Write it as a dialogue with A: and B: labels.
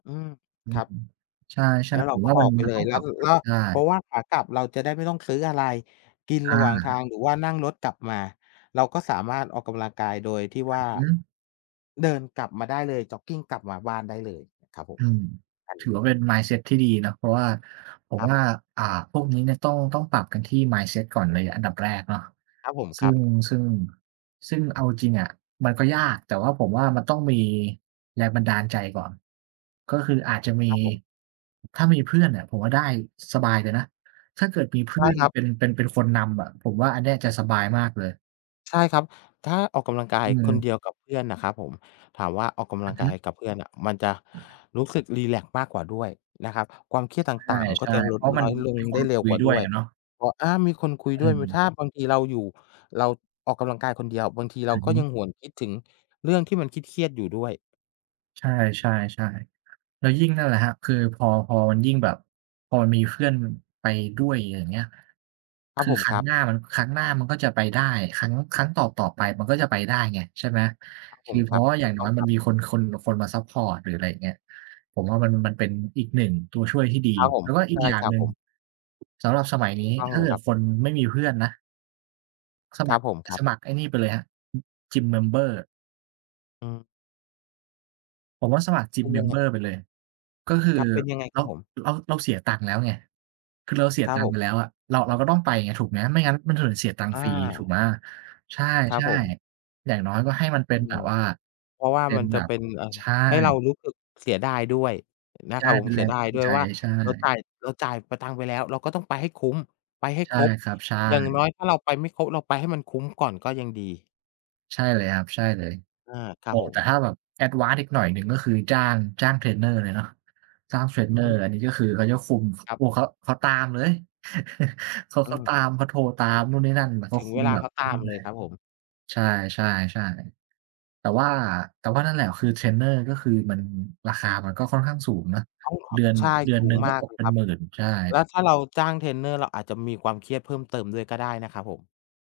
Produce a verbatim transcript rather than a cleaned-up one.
A: อืม
B: อื
A: ครั
B: ม
A: บ
B: ใช
A: แ
B: ่
A: ล้ว
B: ๆ
A: เ
B: ผ
A: รา
B: ม
A: ก
B: ว
A: ็
B: ่า
A: อ
B: มั
A: อ
B: น
A: กไป
B: มั
A: เ
B: น
A: ล
B: ต้อ
A: ย
B: ง
A: แล้
B: ปร
A: ว
B: ับ
A: สรุปก็
B: ได้
A: เพราะว่าขากลับเราจะได้ไม่ต้องซื้ออะไรกิน
B: อ
A: ระ
B: า
A: หว่างทาง หรือว่านั่งรถกลับมา เราก็สามารถออกกำลังกายโดยที่
B: อ
A: ว่า
B: ือฮึ
A: เดินกลับมาได้เลย จ็อกกิงกลับมาบ้านได้เลย ครับผ
B: อื
A: ม
B: ม
A: เอ
B: ถือว่
A: อ
B: าเป็น mindset ที่ดีนะ เพราะว่า ผม
A: ครั
B: ว่า
A: บ
B: อ่า พวกนี้เนี่ยต้อง ต้องปรับกันที่ mindset ก่อนเลยอันดับแรกเนาะ
A: ครับผม
B: ซ
A: ค
B: ึ
A: ร
B: ่
A: ับ
B: ง ซึ่ง ซึ่งเอาจริงอะมันก็ยาก แต่ว่าผมว่ามันต้องมีแรงบันดาลใจก่อน ก็คืออาจจะมี
A: ครับผม
B: ถ้ามีเพื่อนเนี่ย ผมว่าได้สบายเลยนะ ถ้าเกิดมีเพ
A: ใช
B: ื่
A: ่
B: อน
A: ครับ
B: เป็น เป็น เป็นคนนำอะ ผมว่าอันเนี้ยจะสบายมากเลย
A: ใช่ครับ ถ้าออกกำลังกา
B: อ
A: ยคน
B: ืม
A: เดียวกับเพื่อนน่ะครับผม ถามว่าออกก
B: อ
A: ำ
B: ื
A: ลั
B: อ
A: ง
B: ฮ
A: กา
B: ึ
A: ยกับเพื่อนน่ะ มันจะ
B: อืม
A: รู้สึกรีแลกซ์มากกว่าด้วยนะครับ ความเครียดต
B: ใ
A: ่าง ๆ มันก
B: ช
A: ็จ
B: ่
A: ะ
B: ๆ
A: ล
B: เพ
A: ด
B: ราะ
A: น
B: ม
A: ้
B: ัน
A: อยลง
B: มีค
A: ได้
B: น
A: เร
B: ค
A: ็ว
B: ุย
A: กว่า
B: ด้
A: ด
B: วย
A: ้วย
B: อะเนาะ
A: พอ อา มีคนคุย
B: อ
A: ด้วย มัน
B: ืม
A: ถ้าบางทีเราอยู่ เราออกกำลังกายคนเดียว บางทีเร
B: อ
A: า
B: ือ
A: ก
B: ฮ
A: ็
B: ึ
A: ยังหวนคิดถึงเรื่องที่มันเครียด ๆ อยู่ด้วย
B: ใช่ ๆ ๆ แล้วยิ่ง นั่นแหละครับ คือพอ พอมันยิ่งแบบ พอมันมีเพื่อนไปด้วย ย อย่างเงี้ย
A: คร
B: ค
A: ับ
B: ือ
A: ผม
B: คร
A: ค
B: ั้
A: ร
B: ง
A: ับ
B: หน้ามัน ครั้งหน้ามันก็จะไปได้ ครั้ง ครั้งต่อ ๆ ไปมันก็จะไปได้ไง ใช่ไหม
A: ครับ
B: ค
A: ผ
B: ือ
A: ม
B: เพ
A: ค
B: ร
A: ร
B: า
A: ั
B: ะ
A: บ
B: ว่าอ
A: ถ
B: ย่
A: ู
B: าง
A: ก
B: น
A: ต
B: ้
A: ้
B: อ
A: อ
B: ย
A: งค
B: มั
A: ร
B: น
A: ับ
B: มีคน คน คนมาซัปพอร์ต หรืออะไรเงี้ย ผมว่ามัน มันเป็นอีก หนึ่ง ตัวช่วยที่ดี
A: ครับผ
B: แ
A: ม
B: ล้วก็อ
A: ใ
B: ี
A: ช
B: ก
A: ่
B: อย่า
A: ค
B: ง
A: รับ
B: หนึ่
A: ผ
B: ง
A: ม
B: สำหรับสมัยน
A: ถ
B: ี้
A: ูกต้อง
B: ถ้า
A: เล
B: เก
A: ย
B: ิ
A: ค
B: ด
A: รับ
B: คนไม่มีเพื่อนนะ ส
A: ค
B: ม
A: ร
B: ั
A: ับ
B: คร
A: ผม ครั
B: ส
A: บ
B: มัครไอ้นี่ไปเลยครับ Gym member
A: อือ
B: ผมว่าสมัคร
A: เป
B: Gym
A: ็นยังไง
B: member
A: อ?
B: ไปเลย ก็คือ
A: ครับ เป็นยังไง
B: เร
A: ครั
B: า
A: บผม?
B: เรา เราเสียตังค์แล้วไง คือเราเสี
A: ค
B: ย
A: รั
B: ต
A: บ
B: ัง
A: ผ
B: ค์ไ
A: ม
B: ปแล้วอะ เรา เราก็ต้องไปไง ถูกไหม ไม่งั้นมันจะเหมือนเสียตังค
A: อ
B: ์ฟรี ถูก
A: า
B: ไหม ใช
A: ครับ
B: ่
A: ผม
B: ๆ อย่างน้อยก็ให้มันเ
A: อ
B: ป
A: ื
B: ็นแบบ
A: ม
B: ว่า
A: เพราะว่า
B: เป็
A: มั
B: น
A: นจะ
B: แบ
A: เ
B: บ
A: ป็น เอ่อ
B: ใช่
A: ให้เรารู้สึกเสียดายด้วยนะ
B: ใช
A: คร
B: ่
A: ับผ
B: เป
A: ม
B: ็น
A: เ
B: แ
A: สี
B: ร
A: ย
B: ง
A: ดา
B: จ
A: ย
B: ูง
A: ด้วย
B: ใจ
A: ว่า
B: ใช
A: เรา
B: ่
A: จ่าย เราจ่าย ป ตังค์ไปแล้ว เราก็ต้องไปให้คุ้ม ไปให้
B: ใช
A: ค
B: ่
A: รบ
B: ครับ ใช่
A: อย่างน้อยถ้าเราไปไม่ครบ เราไปให้มันคุ้มก่อนก็ยังดี
B: ใช่เลยครับ ใช่เลย
A: อา ค
B: โ
A: ร
B: อ
A: ั
B: ้
A: บผ
B: แต่
A: ม
B: ถ้าแบบ advance อีกหน่อยหนึ่ง ก็คือจ้าง จ้างเทรนเนอร์เลยเนาะ จ้างเทรน
A: อ
B: เ
A: ื
B: น
A: อ
B: อ
A: ฮ
B: ร์
A: ึ
B: อันนี้ก็คือเขาจะฟุม ค
A: ครับ
B: โอ้โฮ เขา เขาตามเลย เขา
A: อ
B: เ
A: ื
B: ขาต
A: ม
B: าม เขาโทรตามนู่นนี่นั่น บ เข
A: ถ
B: า
A: ึง
B: ค
A: เ
B: ุ
A: ว
B: ม
A: ลา
B: แบ
A: เข
B: บ
A: าต
B: อื
A: า
B: ม
A: มเล
B: เล
A: ย
B: ย
A: ครับผม
B: ใช่ ๆ ๆ แต่ว่า แต่ว่านั่นแหละ คือเทรนเนอร์ ก็คือมัน ราคามันก็ค่อนข้างสูงเนาะ เดือน
A: ใช่
B: เดือ
A: ส
B: น
A: ู
B: หนึ
A: ง
B: ่งก
A: ม
B: ็
A: า
B: ต
A: กเ
B: ก
A: ลย
B: เป็
A: ค
B: น
A: รับ
B: หมื่น ใช่
A: แล้วถ้าเราจ้างเทรนเนอร์ เราอาจจะมีความเครียดเพิ่มเติมด้วยก็ได้นะครับผม